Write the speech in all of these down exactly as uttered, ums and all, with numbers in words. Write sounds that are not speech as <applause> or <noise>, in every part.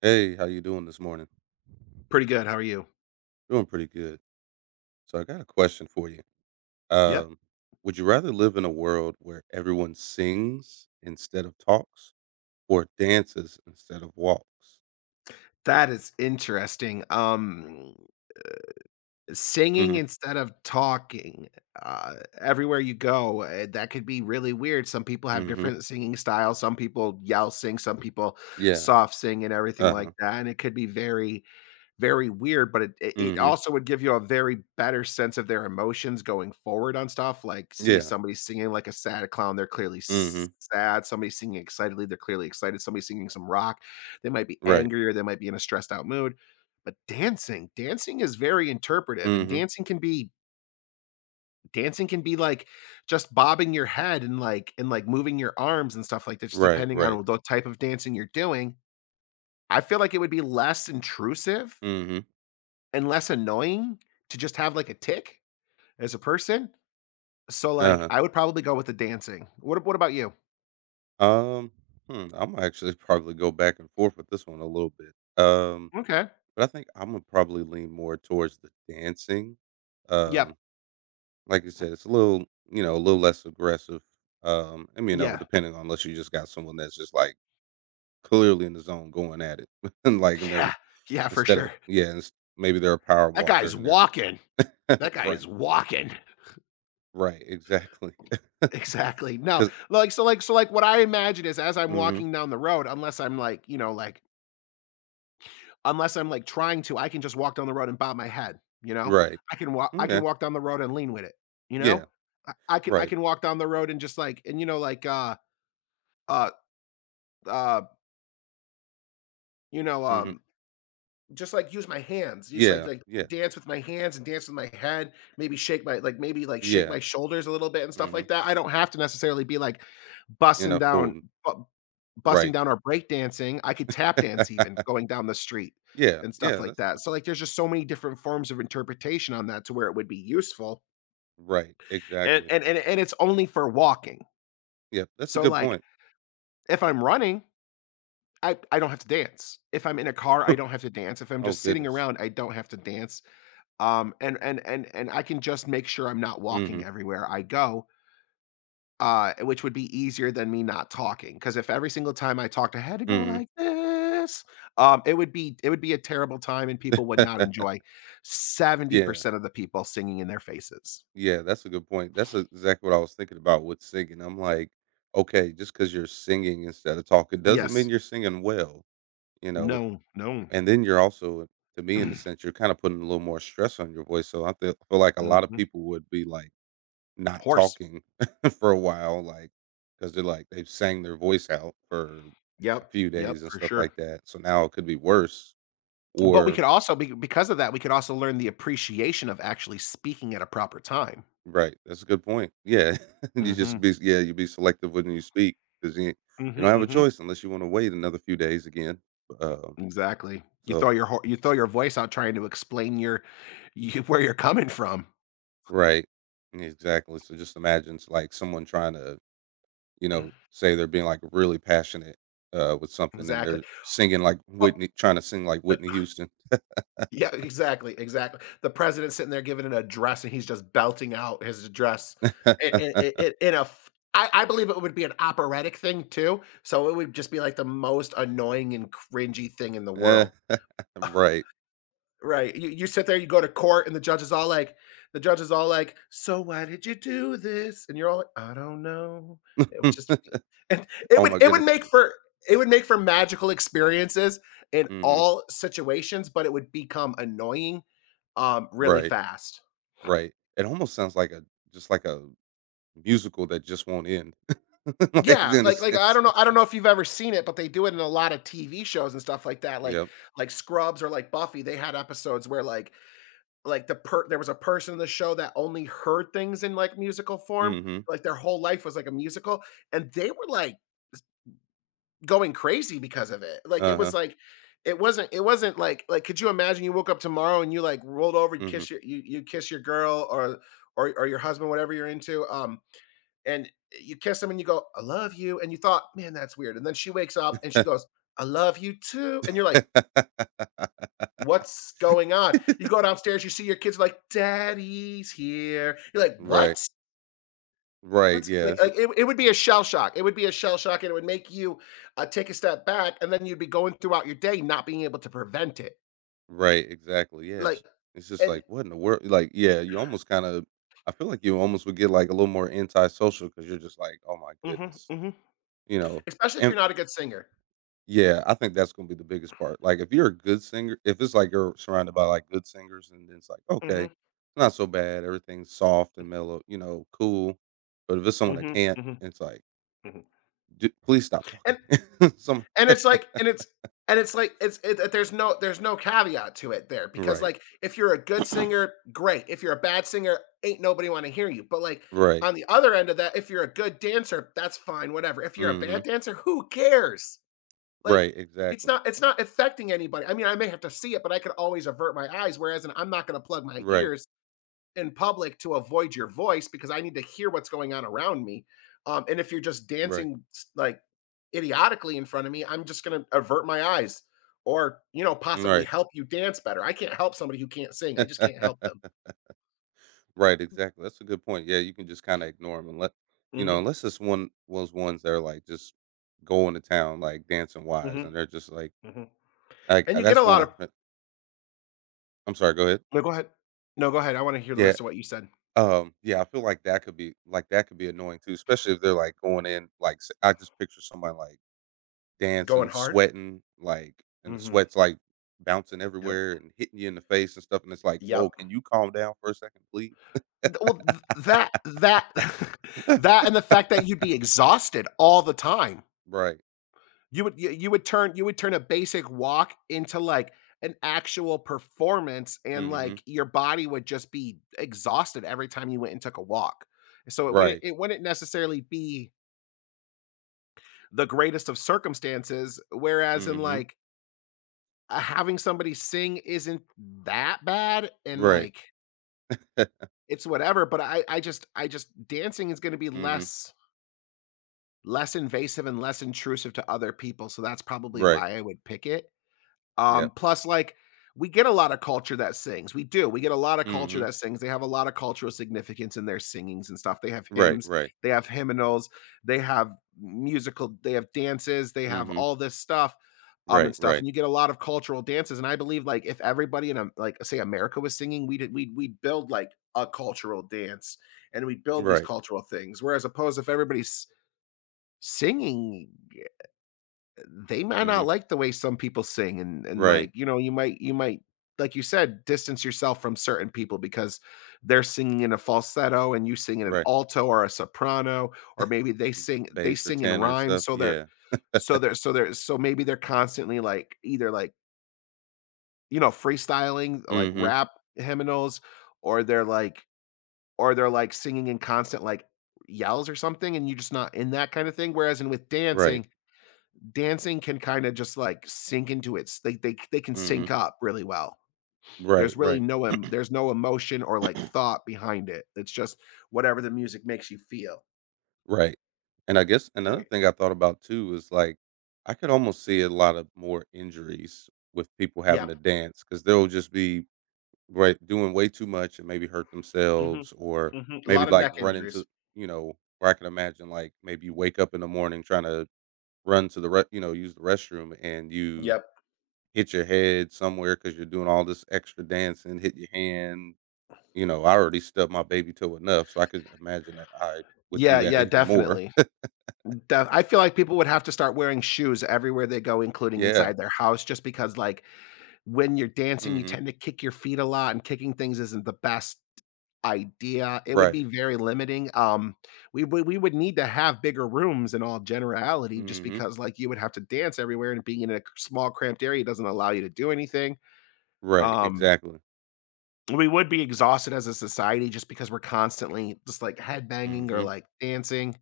Hey, how you doing this morning? Pretty good, how are you? Doing pretty good. So I got a question for you. Yep, Um, would you rather live in a world where everyone sings instead of talks, or dances instead of walks? that is interesting, um, singing hmm instead of talking, uh, everywhere you go, eh, that could be really weird. Some people have hmm different singing styles, some people yell sing, some people Yeah. soft sing and everything Uh huh. like that, and it could be very very weird, but it it hmm also would give you a very better sense of their emotions going forward on stuff, like, see Yeah. somebody singing like a sad clown, they're clearly s hmm sad, somebody singing excitedly, they're clearly excited, somebody singing some rock, they might be Right. angry or they might be in a stressed out mood, but dancing dancing is very interpretive, and hmm dancing can be dancing can be, like, just bobbing your head and, like and, like, moving your arms and stuff like that just Right. depending Right. on the type of dancing you're doing. I feel like it would be less intrusive hmm and less annoying to just have, like, a tick as a person. So, like, Uh I would probably go with the dancing. What what about you? huh. Um. Hmm, I'm actually <laughs> probably go back and forth with this one a little bit. Um. Okay. But I think I'm gonna probably lean more towards the dancing. Yep. Um. Like you said, it's a little, you know, a little less aggressive. Um, I mean, you know, Yeah. depending on unless you just got someone that's just like clearly in the zone going at it, <laughs> and like, and they're Yeah. Yeah, for instead of sure. yeah, ins- maybe they're a power That walker guy's and they're walking. <laughs> That guy right, is walking. <laughs> right, exactly, <laughs> Exactly. No, because like, so, like so, like, what I imagine is as I'm walking down the road, unless I'm, like, you know, like unless I'm, like, trying to, I can just walk down the road and bob my head, you know? right, I can walk I okay, can walk down the road and lean with it, you yeah, know? I I can I right, can walk down the road and just, like and, you know, like, uh, uh, uh, You know, hmm um, just, like, use my hands, just, like yeah, like, yeah, dance with my hands and dance with my head, maybe shake my like, maybe, like, shake yeah, my shoulders a little bit and stuff like hmm that. I don't have to necessarily be, like, in busting a down fool, bu busting right, down or break dancing. I could tap dance even <laughs> going down the street yeah, and stuff yeah, like that's a that. good, So, like, there's just so many different forms of interpretation on that to where it would be useful, right, and exactly, and and and it's only for walking. yep, that's a So, good like, point. if I'm running, I I don't have to dance. If I'm in a car, I don't have to dance. If <laughs> I'm oh just sitting goodness, around, I don't have to dance. Um, and and and and I can just make sure I'm not walking hmm everywhere I go, uh, which would be easier than me not talking. Because if every single time I talked, I had to go hmm like this, um, it would be it would be a terrible time, and people would not <laughs> enjoy. yeah, seventy percent of the people singing in their faces. yeah, that's a good point. That's exactly what I was thinking about with singing. I'm like, okay, just because you're singing instead of talking doesn't mean Yes. you're singing well, you know. No, no. And then you're also, to me, in the <clears throat> sense, you're kind of putting a little more stress on your voice. So I feel, feel like a lot of Mhm. people would be like not Horse. talking <laughs> for a while, like because they're like they've sang their voice out for a Yep, few days yep, and for stuff sure. like that. So now it could be worse, But we or could also be because of that, we could also learn the appreciation of actually speaking at a proper time. right, that's a good point. Yeah, <laughs> you just Mhm, be yeah, you be selective when you speak 'cause you you don't mhm, have a mhm. choice unless you wanna wait another few days again, um, Exactly. You so throw your whole You throw your voice out trying to explain your you where you're coming from. right, yeah, exactly, so just imagine it's like someone trying to, you know, say they're being, like, really passionate, uh, with something and Exactly. they're singing like Well, Whitney trying to sing like Whitney Houston. yeah, exactly, exactly. The president's sitting there giving an address, and he's just belting out his address in in <laughs> in in a f I I believe it would be an operatic thing too, so it would just be, like, the most annoying and cringy thing in the Yeah, world. <laughs> right. Right. You you sit there, you go to court, and the judge is all like the judge is all like, "So why did you do this?" And you're all like, "I don't know." It would just feel and <laughs> it Oh would my it would goodness, make that's for it would make for magical experiences in mhm, all situations, but it would become annoying, um, really right, fast. right. It almost sounds like a just like a musical that just won't end. <laughs> like Yeah, in a like like I sense. don't know I <laughs> don't know if you've ever seen it, but they do it in a lot of T V shows and stuff like that. Like Yep. like Scrubs or like Buffy, they had episodes where like Like the per there was a person in the show that only heard things in, like, musical form, Mm-hmm. like, their whole life was like a musical, and they were, like, going crazy because of it. Like, it was Uh-huh. like it wasn't it wasn't like like, could you imagine you woke up tomorrow and you, like, rolled over and Mm-hmm. kiss your you you kiss your girl or or or your husband, whatever you're into, um, and you kiss them and you go, "I love you," and you thought, "Man, that's weird," and then she wakes up and she goes, "I love you too," and you're like, what's going on? You go downstairs, you see your kids like, "Daddy's here." You're like, <laughs> right. "What? Right. What's" like Yes. like, it it would be a shell shock. It would be a shell shock, and it would make you, uh, take a step back, and then you'd be going throughout your day not being able to prevent it. Right. Exactly. Yes. Like It's just and like what in the world? Like, yeah, you almost kind of. I feel like you almost would get like a little more antisocial because you're just like, oh my Mhm, goodness, mhm. you know. Especially if And you're not a good singer. yeah, I think that's gonna be the biggest part. Like, if you're a good singer, if it's like you're surrounded by like good singers, and then it's like, okay, Mhm, not so bad, everything's soft and mellow, you know, cool. But if it's someone that mhm, can't, mhm, it's like mhm. D please stop talking. <laughs> Some And it's like and it's and it's like it's it there's no there's no caveat to it there because, right, like, if you're a good singer, great. If you're a bad singer, ain't nobody wanna hear you, but, like, right, on the other end of that, if you're a good dancer, that's fine, whatever. If mm you're a bad mhm, dancer, who cares? Like, right, it's exactly, not it's not affecting anybody. I mean, I may have to see it, but I could always avert my eyes, whereas I'm not gonna plug my right, ears in public to avoid your voice because I need to hear what's going on around me. Um, and if you're just right, dancing s- like idiotically in front of me, I'm just going to avert my eyes or, you know, possibly right, help you dance better. I can't help somebody who can't sing. I just can't help them. <laughs> right, exactly. That's a good point. Yeah, you can just kind of ignore them and let you know, Hmm unless it's one was ones that are like just going to town, like dancing wise, hmm and they're just like, hmm like And uh, you get a that's one. lot I, of I'm sorry. Go ahead. No, go ahead. No, go ahead. I want to hear the Yeah. rest of what you said. Um. Yeah. I feel like that could be like that could be annoying too, especially if they're like going in. Like s- I just picture somebody like Going dancing, hard? sweating, like, and the Hmm sweat's like bouncing Yep. everywhere and hitting you in the face and stuff. And it's like, whoa, Yep. can you calm down for a second, please? Th- Well, th- that that <laughs> that and the fact that you'd be exhausted all the time. Right. You would you you would turn you would turn a basic walk into, like, an actual performance, and, Mm-hmm. like, your body would just be exhausted every time you went and took a walk. So it wouldn't Right. it wouldn't necessarily be the greatest of circumstances, whereas in, Mm-hmm. like, uh, having somebody sing isn't that bad, and, Right. like, <laughs> it's whatever, but I I just I just dancing is gonna be mm-hmm. less less invasive and less intrusive to other people, so that's probably Right. why I would pick it. Um, Yep. plus, like, we get a lot of culture that sings. We do. We get a lot of culture Mm-hmm. that sings. They have a lot of cultural significance in their singings and stuff. They have Right. hymns, Right. they have hymnals, they have musical, they have dances, they have Mm-hmm. all this stuff, um, Right. and stuff. Right. And you get a lot of cultural dances. And I believe, like, if everybody in, um, like, say, America was singing, we did, we'd, we'd build like a cultural dance, and we build these Right. cultural things. Whereas, opposed if everybody's singing, they might Mm-hmm. not like the way some people sing and and Right. like, you know, you might you might like you said, distance yourself from certain people because they're singing in a falsetto and you sing in an Right. alto or a soprano, or maybe they B- sing they bass or sing in tenor and rhyme. stuff. So they're Yeah. so they're so they're so maybe they're constantly like either like, you know, freestyling like Mm-hmm. rap hymnals, or they're like or they're like singing in constant like yells or something, and you're just not in that kind of thing. Whereas in with Right. dancing, dancing can kind of just like sink into it. they they they can Mm-hmm. sync up really well. Right. There's really Right. no em- there's no emotion or like thought behind it. It's just whatever the music makes you feel. Right. And I guess another Right. thing I thought about too is like I could almost see a lot of more injuries with people having to Yep. dance because they'll just be right doing way too much and maybe hurt hmm themselves or hmm A maybe lot of like neck run injuries. into you know where I can imagine like maybe you wake up in the morning trying to run to the re- you know use the restroom and you Yep. hit your head somewhere because you're doing all this extra dancing hit your hand you know I already stubbed my baby toe enough so I could imagine that I would do Yeah. that Yeah. even more Definitely. Def- I feel like people would have to start wearing shoes everywhere they go, <laughs> including yeah inside their house, just because like when you're dancing, you mhm. tend to kick your feet a lot, and kicking things isn't the best idea. It would Right. be very limiting. Um, we would we would need to have bigger rooms in all generality just Mhm. because, like, you would have to dance everywhere, and being in a small, cramped area doesn't allow you to do anything. Right, Um, exactly. we would be exhausted as a society just because we're constantly just, like, headbanging or, Mhm. like, dancing,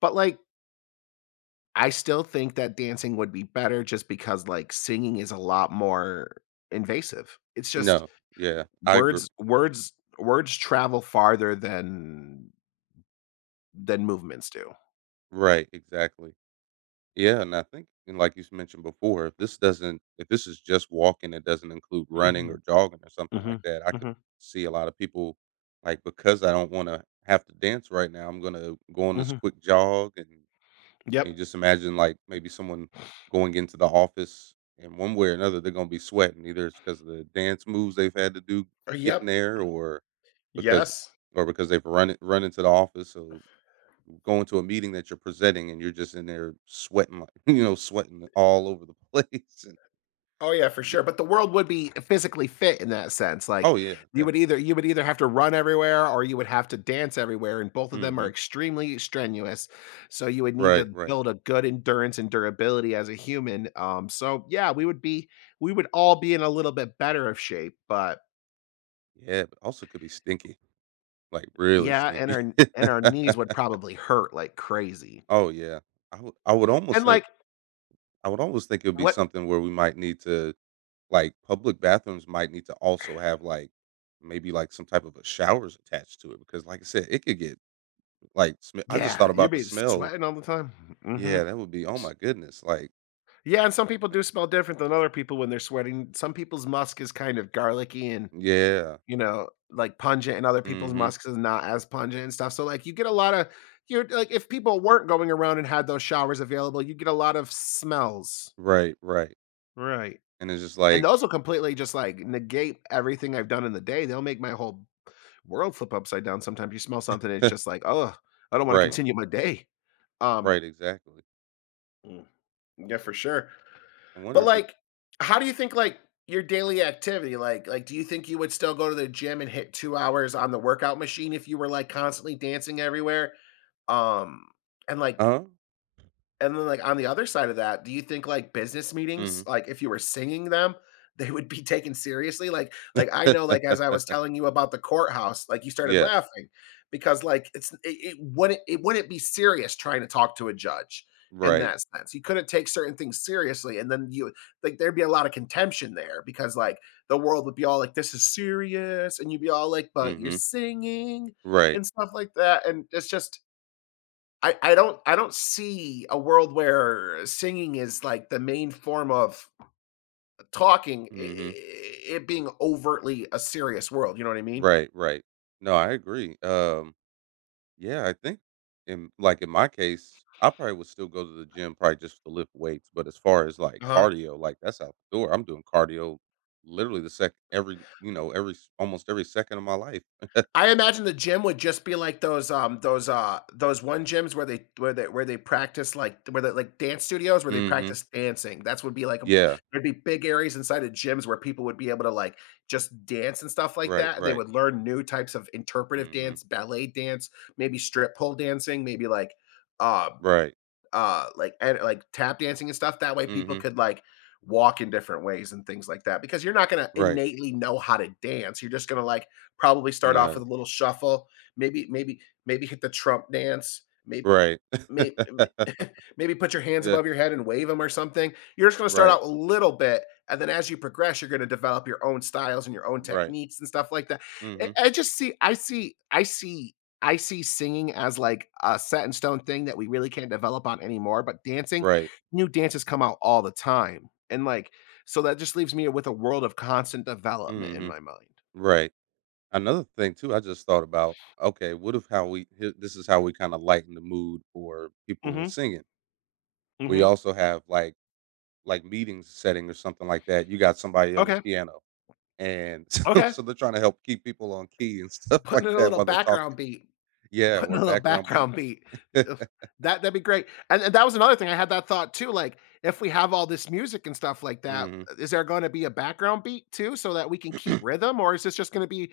but, like, I still think that dancing would be better just because, like, singing is a lot more invasive. It's just No. Yeah, I agree. words words words travel farther than than movements do. Right, exactly. Yeah, and I think and like you s- mentioned before, if this doesn't if this is just walking, it doesn't include running or Mhm, jogging or something like mhm, that, I could mhm, see a lot of people like, because I don't wanna have to dance right now, I'm gonna go on this mhm. quick jog and and Yep. just imagine, like, maybe someone going into the office and one way or another, they're gonna be sweating, either it's because of the dance moves they've had to do Uh, getting yep. there or because Yes. or because they've run it, run into the office. So going to a meeting that you're presenting and you're just in there sweating, like, <laughs> you know, sweating all over the <laughs> place. And Oh yeah, for d- sure, but the world would be physically fit in that sense, oh like, yeah, you would either definitely. you would either have to run everywhere or you would have to dance everywhere, and both of them hmm are extremely strenuous, so you would need Right, to right. build a good endurance and durability as a human, um, so, yeah, we would be we would all be in a little bit better of shape, but Yeah, but also could be stinky, like really yeah, and stinky. our and <laughs> our knees would probably hurt like crazy, oh yeah, I would I would almost and, think like, I would almost think it would be what. something where we might need to like public bathrooms might need to also have like maybe like some type of a showers attached to it because like I said, it could get like sm- I just thought Yeah, you'll about the be smell. sweating all the time. Yeah, Mhm. that would be oh my goodness, like, Yeah, and some people do smell different than other people when they're sweating. Some people's musk is kind of garlicky and, yeah. you know, like, pungent, and other mm people's Mhm. musk is not as pungent and stuff, so, like, you get a lot of you're like, if people weren't going around and had those showers available, you'd get a lot of smells. Right, right, Right. and it's just And like those will completely just, like, negate everything I've done in the day. They'll make my whole world flip upside down. Sometimes you smell something, it's just <laughs> like, oh, I don't wanna right, continue my day." Um, right, exactly. mm, yeah, for sure. I wonder But if like, how do you think like your daily activity, like like do you think you would still go to the gym and hit two hours on the workout machine if you were like constantly dancing everywhere? Um, and like uh-huh, and then, like, on the other side of that, do you think, like, business meetings, mm like, if you were singing them, they would be <laughs> taken seriously? Like like, I know, like, as I was mhm. <laughs> telling you about the courthouse, like, you started Yeah, laughing because, like, it's it it wouldn't it wouldn't be serious trying to talk to a judge in right, that sense. You couldn't take certain things seriously, and then you like, there'd be a lot of contention there because, like, the world would be all like, "This is serious," and you'd be all like, mm "But you're mhm, singing," right, and stuff like that, and it's just I I don't I don't see a world where singing is like the main form of talking, mm I mhm, I it being overtly a serious world, you know what I mean? right, right. No, I agree, um, yeah, I think in like, in my case, I probably would still go to the gym probably just to lift weights, but as far as, like, Uh-huh. cardio, like, that's out the door, I'm doing cardio literally the sec every you know, every s almost every second of my life. I imagine the gym would just be like those um those uh those one gyms where they where they where they practice like where they like dance studios where they Mhm. practice dancing. That's would be like a, Yeah. there'd be big areas inside of gyms where people would be able to like just dance and stuff like Right, that. They right. would learn new types of interpretive Mm. Mhm. dance, ballet dance, maybe strip pole dancing, maybe like um Right. uh like and like tap dancing and stuff that way Mm. people Mhm. could like walk in different ways and things like that because you're not going to Right. innately know how to dance. You're just going to like probably start No. I off with don't- a little shuffle, maybe maybe maybe hit the Trump dance, maybe Right. May <laughs> <laughs> maybe put your hands Yeah. above your head and wave them or something. You're just gonna start Right. out a little bit, and then as you progress, you're gonna develop your own styles and your own Right. techniques and stuff like that. Mm. I Mhm. I just see I see I see I see singing as, like, a set in stone thing that we really can't develop on anymore, but dancing Right. new dances come out all the time, and, like so that just leaves me with a world of constant development Mm. in Mhm. my mind. Right. Another thing too I just thought about, okay, what if how we hi this is how we kinda lighten the mood for people with Mhm, singing. We mhm. also have, like like, meetings setting or something like that, you got somebody on the Okay, piano, and <laughs> so okay. so they're trying to help keep people on key and <laughs> stuff like Putting in a that little while they're background talking. beat. Yeah, Putting or a little background beat. background <laughs> beat. Ugh, <laughs> that that'd be great. And and that was another thing, I had that thought too, like, if we have all this music and stuff like that, Mhm. is there gonna be a background beat too so that we can keep rhythm, or is this just gonna be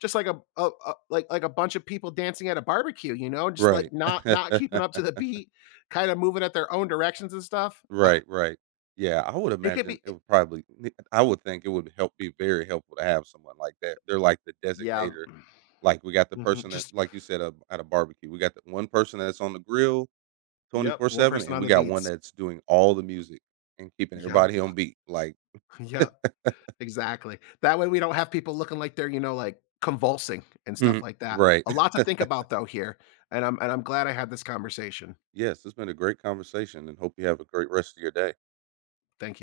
just like a a a like like a bunch of people dancing at a barbecue, you know, just, Right. like, not not <laughs> keeping up to the beat, kinda moving at their own directions and stuff? Ah, Right, right. Yeah, I would it could imagine be it eh, would probably I would think it would help be very helpful to have someone like that. They're like the yeah. designator. Like, we got the Mhm, person that just like you said, uh, at a barbecue, we got the one person that's on the grill yep, one twenty-four seven, person and on we the got one beats. that's doing all the music and keeping everybody Yep, on beat, like <laughs> yep. Exactly. That way we don't have people looking like they're, you know, like convulsing and stuff <laughs> like that. right. A lot <laughs> to think about though here, and I'm and I'm glad I had this conversation. Yes, it's been a great conversation, and hope you have a great rest of your day. Thank you.